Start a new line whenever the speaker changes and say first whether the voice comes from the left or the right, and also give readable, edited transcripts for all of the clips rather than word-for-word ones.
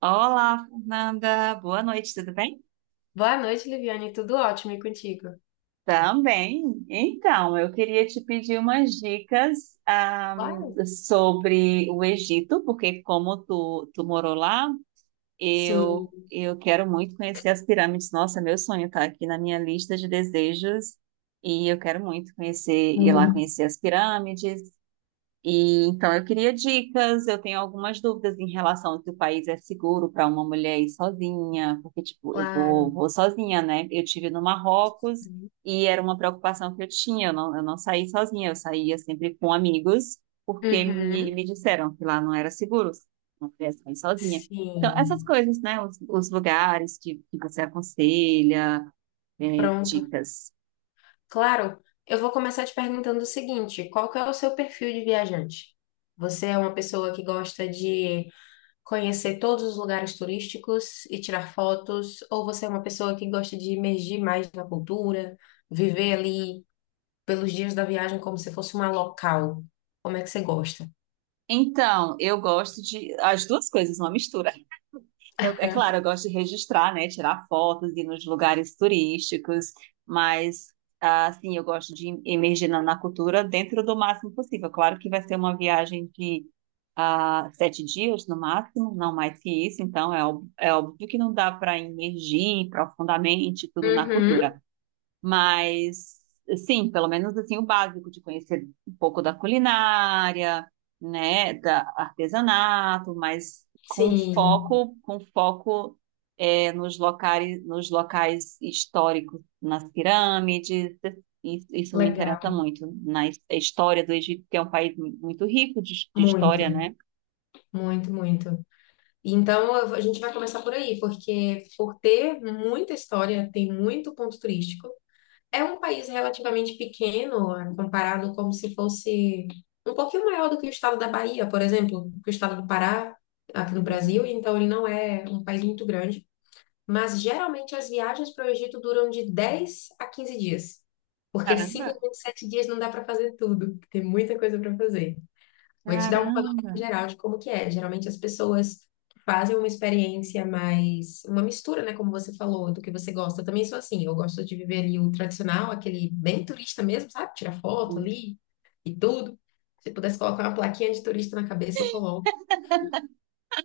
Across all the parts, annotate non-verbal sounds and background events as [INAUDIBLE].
right: Olá, Fernanda. Boa noite, tudo bem?
left: Boa noite, Liviane. Tudo ótimo e contigo?
right: Também. Então, eu queria te pedir umas dicas,
left: Claro.
right: sobre o Egito, porque como tu morou lá, eu,
left: Sim.
right: eu quero muito conhecer as pirâmides. Nossa, meu sonho tá aqui na minha lista de desejos e eu quero muito conhecer, ir lá
left: Uhum.
right: conhecer as pirâmides. E então eu queria dicas, eu tenho algumas dúvidas em relação ao se o país é seguro para uma mulher ir sozinha, porque tipo, eu vou,
left: Claro.
right: vou sozinha, né? Eu tive no Marrocos e era uma preocupação que eu tinha, eu não saí sozinha, eu saía sempre com amigos, porque me,
left: Uhum,
right: me disseram que lá não era seguro, não podia sair sozinha. Então, essas
left: sim.
right: coisas, né? Os lugares que você aconselha,
left: Pronto.
right: dicas.
left: Claro, eu vou começar te perguntando o seguinte: qual que é o seu perfil de viajante? Você é uma pessoa que gosta de conhecer todos os lugares turísticos e tirar fotos, ou você é uma pessoa que gosta de imergir mais na cultura, viver ali pelos dias da viagem como se fosse uma local? Como é que você gosta?
right: Então, eu gosto de as duas coisas, uma mistura. É claro, eu gosto de registrar, né? Tirar fotos, ir nos lugares turísticos, mas assim, eu gosto de emergir na cultura dentro do máximo possível. Claro que vai ser uma viagem de 7 dias no máximo, não mais que isso, então é óbvio que não dá para imergir profundamente tudo na
left: [LAUGHS]
right: cultura. Mas, sim, pelo menos assim o básico de conhecer um pouco da culinária, né, da artesanato, mas com
left: Sim,
right: foco, com foco nos locais históricos, nas pirâmides. Isso me interessa
left: legal.
right: muito, a história do Egito, que é um país muito rico de
left: Muito,
right: história, né?
left: muito, muito. Então, a gente vai começar por aí, porque por ter muita história, tem muito ponto turístico. É um país relativamente pequeno, comparado como se fosse um pouquinho maior do que o estado da Bahia, por exemplo, que o estado do Pará, aqui no Brasil.
right: Uhum.
left: Então, ele não é um país muito grande. Mas, geralmente, as viagens para o Egito duram de 10 a 15 dias, porque
right: Caramba,
left: simplesmente sete dias não dá para fazer tudo, tem muita coisa para fazer. Vou te dar um panorama
right: caramba.
left: geral de como que é. Geralmente as pessoas fazem uma experiência mais, uma mistura, né, como você falou, do que você gosta. Eu também sou assim, eu gosto de viver ali o tradicional, aquele bem turista mesmo, sabe? Tirar foto
right: Hum.
left: ali e tudo. Se pudesse colocar uma plaquinha de turista na cabeça, eu coloco.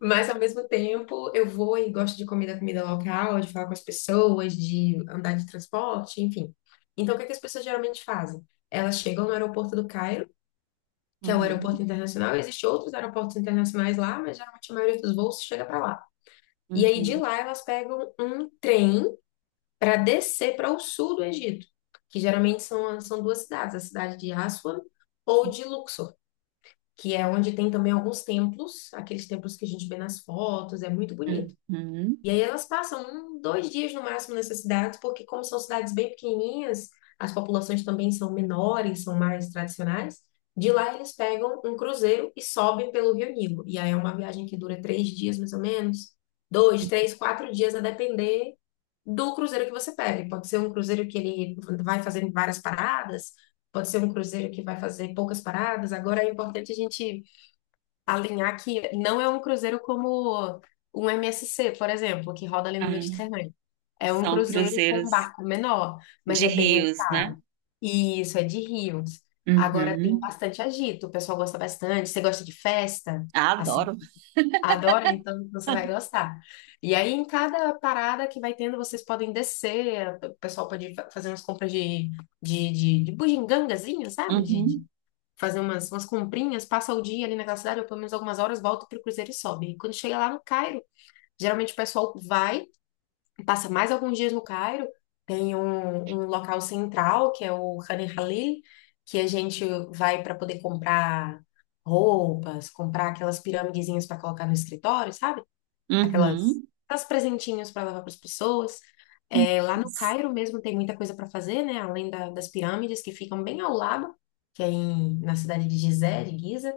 left: Mas ao mesmo tempo, eu vou e gosto de comida, comida local, de falar com as pessoas, de andar de transporte, enfim. Então, o que é que as pessoas geralmente fazem? Elas chegam no aeroporto do Cairo, que é o aeroporto
right: Uhum,
left: internacional. Existem outros aeroportos internacionais lá, mas geralmente a maioria dos voos chega para lá. E aí de
right: uhum,
left: lá elas pegam um trem para descer para o sul do Egito, que geralmente são duas cidades, a cidade de Aswan ou de Luxor, que é onde tem também alguns templos, aqueles templos que a gente vê nas fotos, é muito bonito.
right: uhum,
left: E aí elas passam um, dois dias no máximo nessas cidades, porque como são cidades bem pequenininhas, as populações também são menores, são mais tradicionais. De lá eles pegam um cruzeiro e sobem pelo Rio Nilo. E aí é uma viagem que dura três dias mais ou menos, dois, três, quatro dias a depender do cruzeiro que você pega. Pode ser um cruzeiro que ele vai fazer várias paradas, pode ser um cruzeiro que vai fazer poucas paradas. Agora é importante a gente alinhar que não é um cruzeiro como um MSC, por exemplo, que roda ali no
right: uhum.
left: Mediterrâneo. É um
right: São
left: cruzeiro com um
right: cruzeiros
left: barco menor, mas
right: de
left: é bem
right: rios, né?
left: agitado. E isso é de rios. Agora tem
right: Uhum.
left: bastante agito, o pessoal gosta bastante. Você gosta de festa?
right: Ah,
left: Assim,
right: adoro.
left: adora, então você vai gostar. E aí, em cada parada que vai tendo, vocês podem descer, o pessoal pode fazer umas compras de bugigangazinho, sabe? De
right: Uhum.
left: fazer umas, umas comprinhas, passa o dia ali naquela cidade, ou pelo menos algumas horas, volta pro cruzeiro e sobe. E quando chega lá no Cairo, geralmente o pessoal vai, passa mais alguns dias no Cairo, tem um local central, que é o Khan el Halil, que a gente vai para poder comprar roupas, comprar aquelas pirâmidezinhas para colocar no escritório, sabe? Aquelas,
right: Uhum.
left: aquelas presentinhos para levar para as pessoas. É, lá no Cairo mesmo tem muita coisa para fazer, né? Além das pirâmides que ficam bem ao lado, que é na cidade de Gizé, de Giza.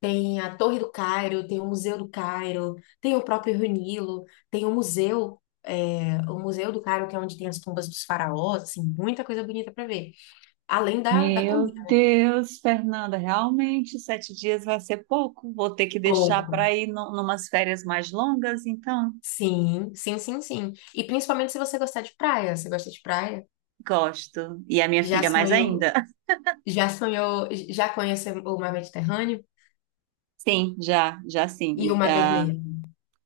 left: Tem a Torre do Cairo, tem o Museu do Cairo, tem o próprio Rio Nilo, tem o o Museu do Cairo, que é onde tem as tumbas dos faraós, assim, muita coisa bonita para ver. Além da, da
right: Meu
left: comida.
right: Deus, Fernanda, realmente 7 dias vai ser pouco. Vou ter que deixar
left: Pouco.
right: para ir numas férias mais longas, então
left: Sim, sim, sim, sim. E principalmente se você gostar de praia. Você gosta de praia?
right: gosto. E a minha
left: Já
right: filha mais
left: sonhou?
right: ainda. [LAUGHS]
left: Já sonhou, já conheceu o mar Mediterrâneo
right: Sim, já, já
left: e o
right: sim.
left: mar
right: Ah,
left: Vermelho?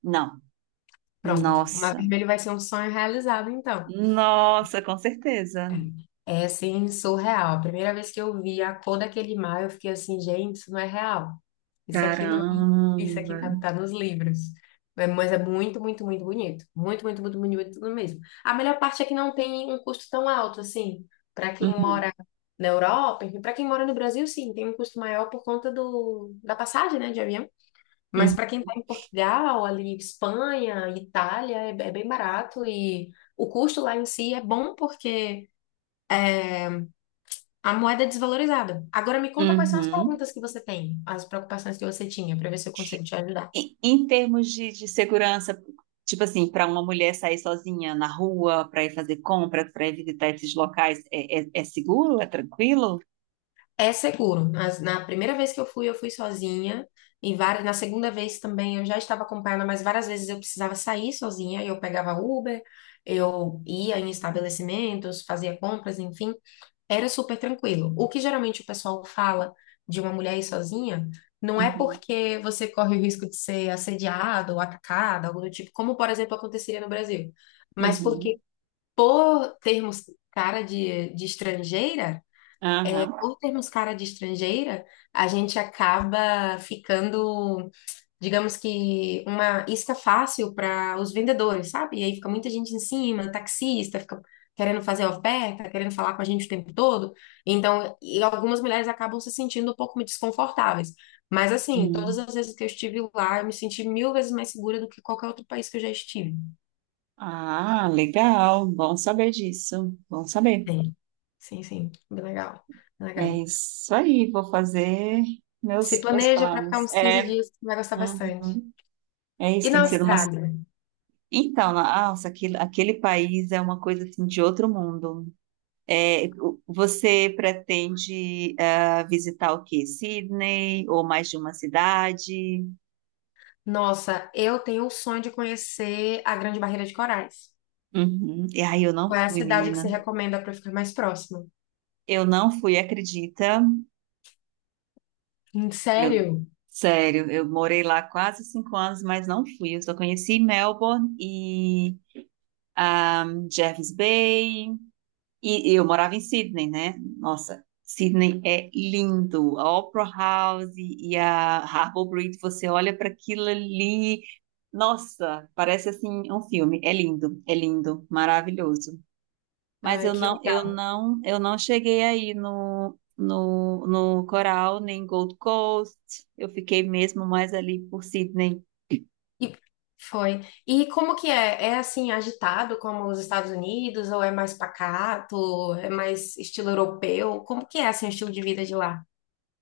right: não.
left: Pronto, o mar
right: Nossa,
left: Vermelho vai ser um sonho realizado, então.
right: nossa, com certeza.
left: É assim, surreal. A primeira vez que eu vi a cor daquele mar, eu fiquei assim, gente, isso não é real. Isso aqui não é, isso aqui
right: Caramba.
left: tá, tá nos livros. É, mas é muito, muito, muito bonito. Muito, muito, muito bonito mesmo. A melhor parte é que não tem um custo tão alto assim. Para quem
right: Uhum.
left: mora na Europa, enfim, para quem mora no Brasil, sim, tem um custo maior por conta do, da passagem, né, de avião. Mas
right: Uhum.
left: para quem está em Portugal, ali, Espanha, Itália, é bem barato e o custo lá em si é bom porque a moeda é desvalorizada. Agora me conta quais são as
right: Uhum.
left: perguntas que você tem, as preocupações que você tinha, para ver se eu consigo te ajudar.
right: Em termos de segurança, tipo assim, para uma mulher sair sozinha na rua, para ir fazer compra, para ir visitar esses locais, é seguro? É tranquilo?
left: É seguro. Na primeira vez que eu fui sozinha. E várias, na segunda vez também eu já estava acompanhada, mas várias vezes eu precisava sair sozinha, e eu pegava Uber, eu ia em estabelecimentos, fazia compras, enfim. Era super tranquilo. O que geralmente o pessoal fala de uma mulher ir sozinha não é
right: Uhum,
left: porque você corre o risco de ser assediado ou atacada, algo do tipo, como, por exemplo, aconteceria no Brasil, mas porque
right: uhum,
left: por termos cara de estrangeira,
right: aham,
left: por termos cara de estrangeira, a gente acaba ficando digamos que uma isca fácil para os vendedores, sabe? E aí fica muita gente em cima, taxista, fica querendo fazer oferta, querendo falar com a gente o tempo todo. Então, e algumas mulheres acabam se sentindo um pouco desconfortáveis. Mas assim, todas
right: hum.
left: as vezes que eu estive lá, eu me senti mil vezes mais segura do que qualquer outro país que eu já estive.
right: Ah, legal. Bom saber disso. Bom saber.
left: Sim, sim, sim. Bem legal, bem
right: É
left: legal.
right: isso aí, vou fazer
left: Se
right: meus
left: planeja para ficar
right: planos.
left: uns 15
right: É,
left: dias, você vai gostar bastante.
right: uhum. É
left: E
right: isso,
left: na
right: tem que ser uma.
left: Austrália?
right: Então, nossa, aquele país é uma coisa assim de outro mundo. Você pretende visitar o quê? Sydney ou mais de uma cidade?
left: Nossa, eu tenho o sonho de conhecer a Grande Barreira de Corais.
right: Uhum. E aí eu não
left: Qual é a
right: fui,
left: cidade que você
right: menina.
left: recomenda para ficar mais próximo?
right: Eu não fui, acredita? Eu,
left: Sério?
right: sério, eu morei lá quase 5 anos, mas não fui. Eu só conheci Melbourne e ah, Jervis Bay. E eu morava em Sydney, né? Nossa, Sydney é lindo. A Opera House e a Harbour Bridge, você olha para aquilo ali. Nossa, parece assim um filme. É lindo, maravilhoso. Mas
left: Ai, que legal.
right: eu não cheguei aí no Coral nem em Gold Coast. Eu fiquei mesmo mais ali por Sydney.
left: E foi. E como que é? É assim agitado como os Estados Unidos ou é mais pacato? É mais estilo europeu? Como que é assim o estilo de vida de lá?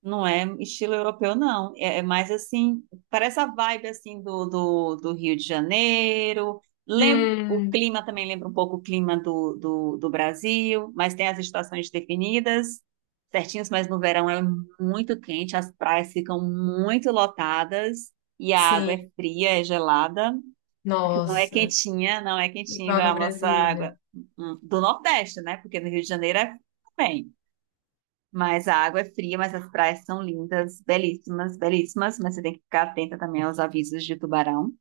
right: Não é estilo europeu, não. É, é mais assim, parece a vibe assim do Rio de Janeiro. Lem o
left: Hum,
right: clima também lembra um pouco o clima do Brasil, mas tem as estações definidas, certinhos, mas no verão é muito quente, as praias ficam muito lotadas e a água
left: sim.
right: é fria, é gelada. Não é
left: Nossa,
right: quentinha, não é quentinha
left: igual
right: igual
left: no
right: a nossa
left: Brasil, né?
right: água do Nordeste, né? Porque no Rio de Janeiro é bem. Mas a água é fria, mas as praias são lindas, belíssimas, belíssimas, mas você tem que ficar atenta também aos avisos de tubarão.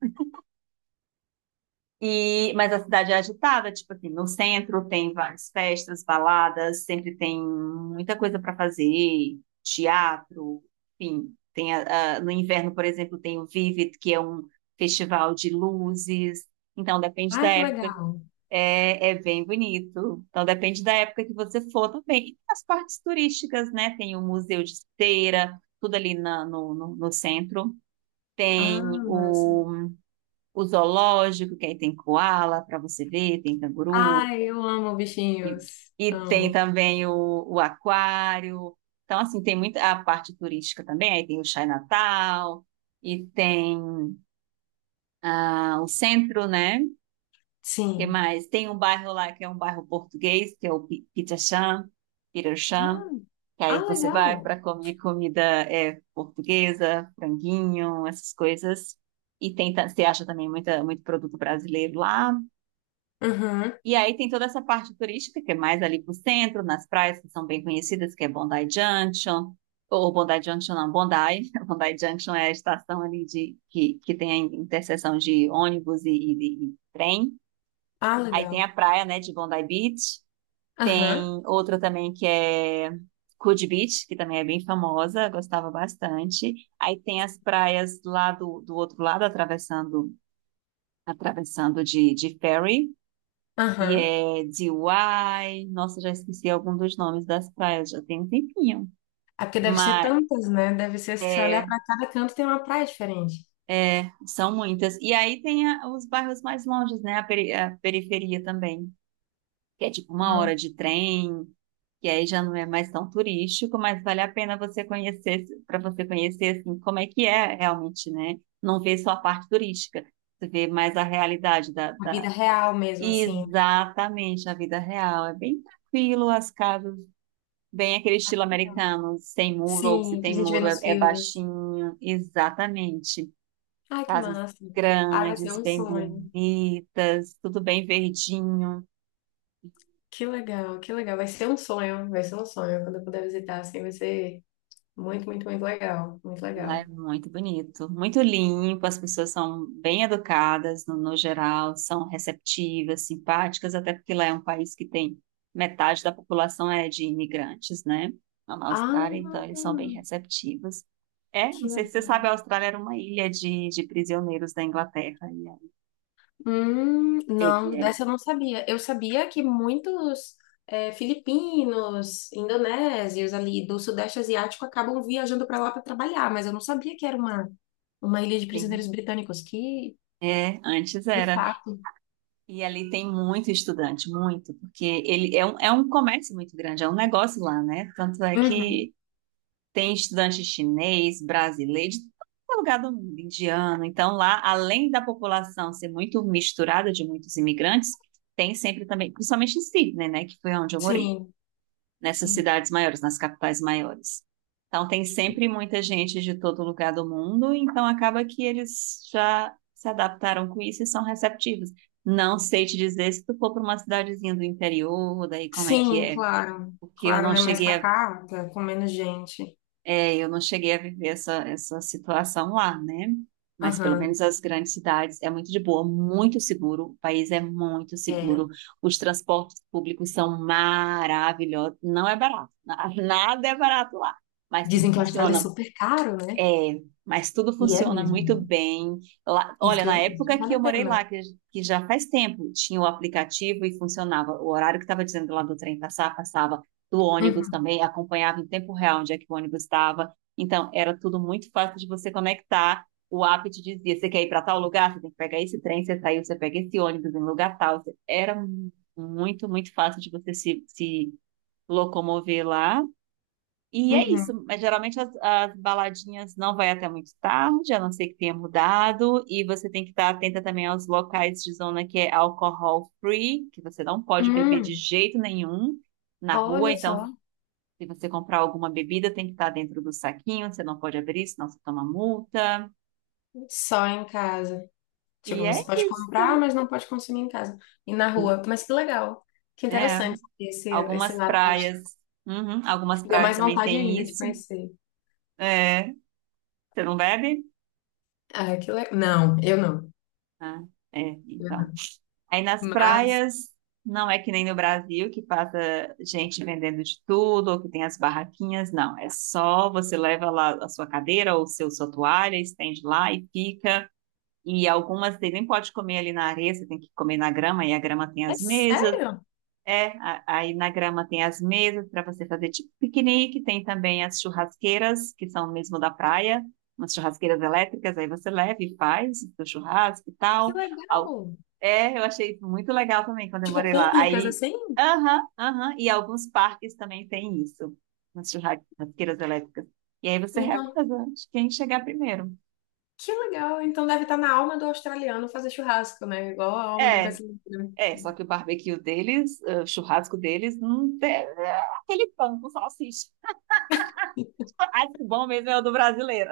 right: E, mas a cidade é agitada, tipo assim, no centro tem várias festas, baladas, sempre tem muita coisa para fazer, teatro, enfim. Tem no inverno, por exemplo, tem o Vivid, que é um festival de luzes. Então, depende
left: Ai,
right: da
left: que
right: época
left: legal.
right: é, é bem bonito. Então depende da época que você for também. E tem as partes turísticas, né? Tem o Museu de Esteira, tudo ali no centro. Tem
left: Ah, massa.
right: o zoológico, que aí tem coala para você ver, tem canguru,
left: Ai, eu amo
right: e,
left: bichinhos.
right: e tem
left: Amo.
right: também o aquário. Então, assim, tem muita a parte turística também, aí tem o Chinatown, e tem o centro, né? Que
left: Sim.
right: mais? Tem um bairro lá que é um bairro português, que é o Pichachã, Pirachã,
left: Ah,
right: que
left: ah,
right: aí você vai
left: legal.
right: para comer comida portuguesa, franguinho, essas coisas. E tem, você acha também muito produto brasileiro lá.
left: Uhum.
right: E aí tem toda essa parte turística, que é mais ali pro centro, nas praias que são bem conhecidas, que é Bondi Junction, ou Bondi Junction não, Bondi. [LAUGHS] Bondi Junction é a estação ali de, que tem a interseção de ônibus e e trem.
left: Ah,
right: Aí tem
left: legal.
right: a praia, né, de Bondi Beach.
left: Aham.
right: Tem outra também que é Coogee Beach, que também é bem famosa, gostava bastante. Aí tem as praias lá do outro lado, atravessando de ferry, e
left: Aham.
right: é Dewey. Nossa, já esqueci algum dos nomes das praias, já tem um tempinho.
left: É porque deve ser
right: Mas
left: tantas, né? Deve ser, se você olhar
right: é,
left: pra cada canto, tem uma praia diferente.
right: são muitas. E aí tem os bairros mais longes, né? A a periferia também, que é tipo uma
left: Ah,
right: hora de trem, que aí já não é mais tão turístico, mas vale a pena você conhecer, para você conhecer assim, como é que é realmente, né? Não ver só a parte turística, você vê mais a realidade
left: a
right: da...
left: vida real mesmo, assim.
right: Exatamente, a vida real. É bem tranquilo, as casas, bem aquele estilo americano, sem muro, ou se
left: Sim, que a
right: tem
left: gente vê
right: muro
left: nos
right: é
left: filmes.
right: baixinho. Exatamente.
left: Ai, que
right: Casas
left: massa. Ah, vai ser
right: grandes,
left: um
right: bem
left: sonho.
right: bonitas, tudo bem verdinho.
left: Que legal, que legal. Vai ser um sonho, vai ser um sonho quando eu puder visitar, assim, vai ser muito, muito, muito legal. Muito
right: Lá é
left: legal.
right: muito bonito, muito limpo, as pessoas são bem educadas no geral, são receptivas, simpáticas, até porque lá é um país que tem metade da população é de imigrantes, né? Lá na Austrália,
left: Ah,
right: então eles são bem receptivos. É, não
left: que
right: sei se você
left: legal.
right: sabe, a Austrália era uma ilha de prisioneiros da Inglaterra, e aí, eu que
left: Não,
right: é.
left: dessa eu não sabia. Eu sabia que muitos filipinos, indonésios ali do Sudeste Asiático acabam viajando para lá para trabalhar, mas eu não sabia que era uma ilha de prisioneiros
right: Sim.
left: britânicos. Que,
right: É, antes
left: de
right: era.
left: fato.
right: E ali tem muito estudante, muito, porque ele é é um comércio muito grande, é um negócio lá, né? Tanto é
left: Uhum,
right: que tem estudante chinês, brasileiro, de todo lugar do mundo, indiano. Então, lá, além da população ser muito misturada de muitos imigrantes, tem sempre também, principalmente em Sydney, né, que foi onde eu morei,
left: sim,
right: nessas
left: sim.
right: cidades maiores, nas capitais maiores. Então, tem sempre muita gente de todo lugar do mundo, então acaba que eles já se adaptaram com isso e são receptivos. Não sei te dizer se tu for para uma cidadezinha do interior, daí como é que
left: Sim,
right: é,
left: claro.
right: porque eu
left: Claro,
right: não
left: né? Mais
right: cheguei a
left: pacata, com menos gente.
right: eu não cheguei a viver essa situação lá, né? Mas pelo
left: Aham,
right: menos as grandes cidades é muito de boa, muito seguro. O país é muito seguro.
left: é.
right: Os transportes públicos são maravilhosos. Não é barato, [LAUGHS] nada é barato lá, mas
left: Dizem
right: tudo
left: que a Austrália é
right: funciona,
left: super caro, né?
right: mas tudo
left: E é
right: funciona
left: mesmo.
right: muito bem. Olha, na
left: Isso
right: época que
left: vale
right: eu
left: a
right: morei
left: pena.
right: lá, que já faz tempo, tinha o aplicativo e funcionava. O horário que estava dizendo lá do trem passar, passava do ônibus
left: Uhum,
right: também, acompanhava em tempo real onde é que o ônibus estava. Então, era tudo muito fácil de você conectar. O app te dizia, você quer ir para tal lugar, você tem que pegar esse trem, você saiu, você pega esse ônibus em lugar tal. Era muito, muito fácil de você se locomover lá. E é isso,
left: uhum.
right: mas geralmente as baladinhas não vai até muito tarde, a não ser que tenha mudado, e você tem que estar atenta também aos locais de zona que é alcohol free, que você não pode beber de
left: Hum,
right: jeito nenhum na rua,
left: olha
right: então
left: só.
right: se você comprar alguma bebida tem que estar dentro do saquinho, você não pode abrir, senão você toma multa.
left: Só em casa.
right: E
left: Tipo,
right: é
left: você pode comprar,
right: isso.
left: mas não pode consumir em casa. E na rua. Mas que legal. Que
right: É,
left: interessante esse, esse
right: algumas
left: lado da Áustria.
right: praias, uhum, algumas
left: Deu
right: praias
left: mais
right: também
left: vontade
right: tem
left: ainda de
right: isso.
left: conhecer.
right: É, você não bebe?
left: Ah, que legal. Não, eu não.
right: Ah, é, então. Aí nas
left: Mas,
right: praias, não é que nem no Brasil, que passa gente vendendo de tudo, ou que tem as barraquinhas, não. É só você leva lá a sua cadeira ou sua toalha, estende lá e fica. E algumas você nem pode comer ali na areia, você tem que comer na grama, e a grama tem
left: é
right: as mesas.
left: sério?
right: É, aí na grama tem as mesas para você fazer tipo piquenique, tem também as churrasqueiras, que são mesmo da praia, umas churrasqueiras elétricas, aí você leva e faz o seu churrasco e
left: Que
right: tal. Al-
left: legal.
right: É, eu achei isso muito legal também quando eu
left: Tipo,
right: morei lá.
left: públicas
right: Aí,
left: assim?
right: aham, aham, e alguns parques também tem isso, umas churrasqueiras elétricas. E aí você
left: Então,
right: reveza de quem chegar primeiro.
left: que legal. Então deve estar na alma do australiano fazer churrasco, né? Igual a alma do
right: É,
left: brasileiro.
right: é, só que o barbecue deles, o churrasco deles, não tem, é aquele pão com salsicha. Ai, que bom mesmo é o do brasileiro.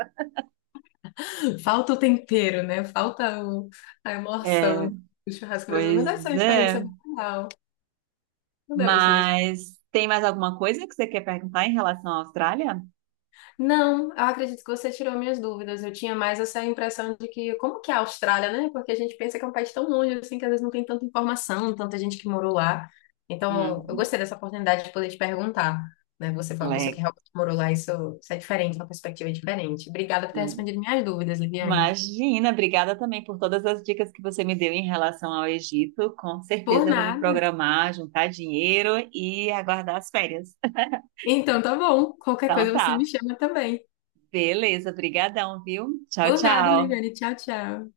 left: Falta o tempero, né? A
right: É,
left: emoção do churrasco brasileiro. Mas
right: pois
left: deve ser uma experiência
right: é.
left: bem legal. Não deve ser uma.
right: Mas tem mais alguma coisa que você quer perguntar em relação à Austrália?
left: Não, eu acredito que você tirou minhas dúvidas. Eu tinha mais essa impressão de que, como que é a Austrália, né? Porque a gente pensa que é um país tão longe, assim, que às vezes não tem tanta informação, tanta gente que morou lá. Então, eu
right: Hum,
left: gostei dessa oportunidade de poder te perguntar, né? Você foi uma pessoa que
right: legal.
left: realmente morou lá, isso é diferente, uma perspectiva diferente. Obrigada por ter
right: Hum.
left: respondido minhas dúvidas, Liviane.
right: Imagina, obrigada também por todas as dicas que você me deu em relação ao Egito. Com
left: Por
right: certeza eu vou me
left: nada.
right: programar, juntar dinheiro e aguardar as férias.
left: Então, tá bom. Qualquer
right: Então
left: coisa você me
right: tá.
left: chama também.
right: Beleza, brigadão, viu? Tchau,
left: Por nada,
right: tchau.
left: Liviane. Tchau, tchau.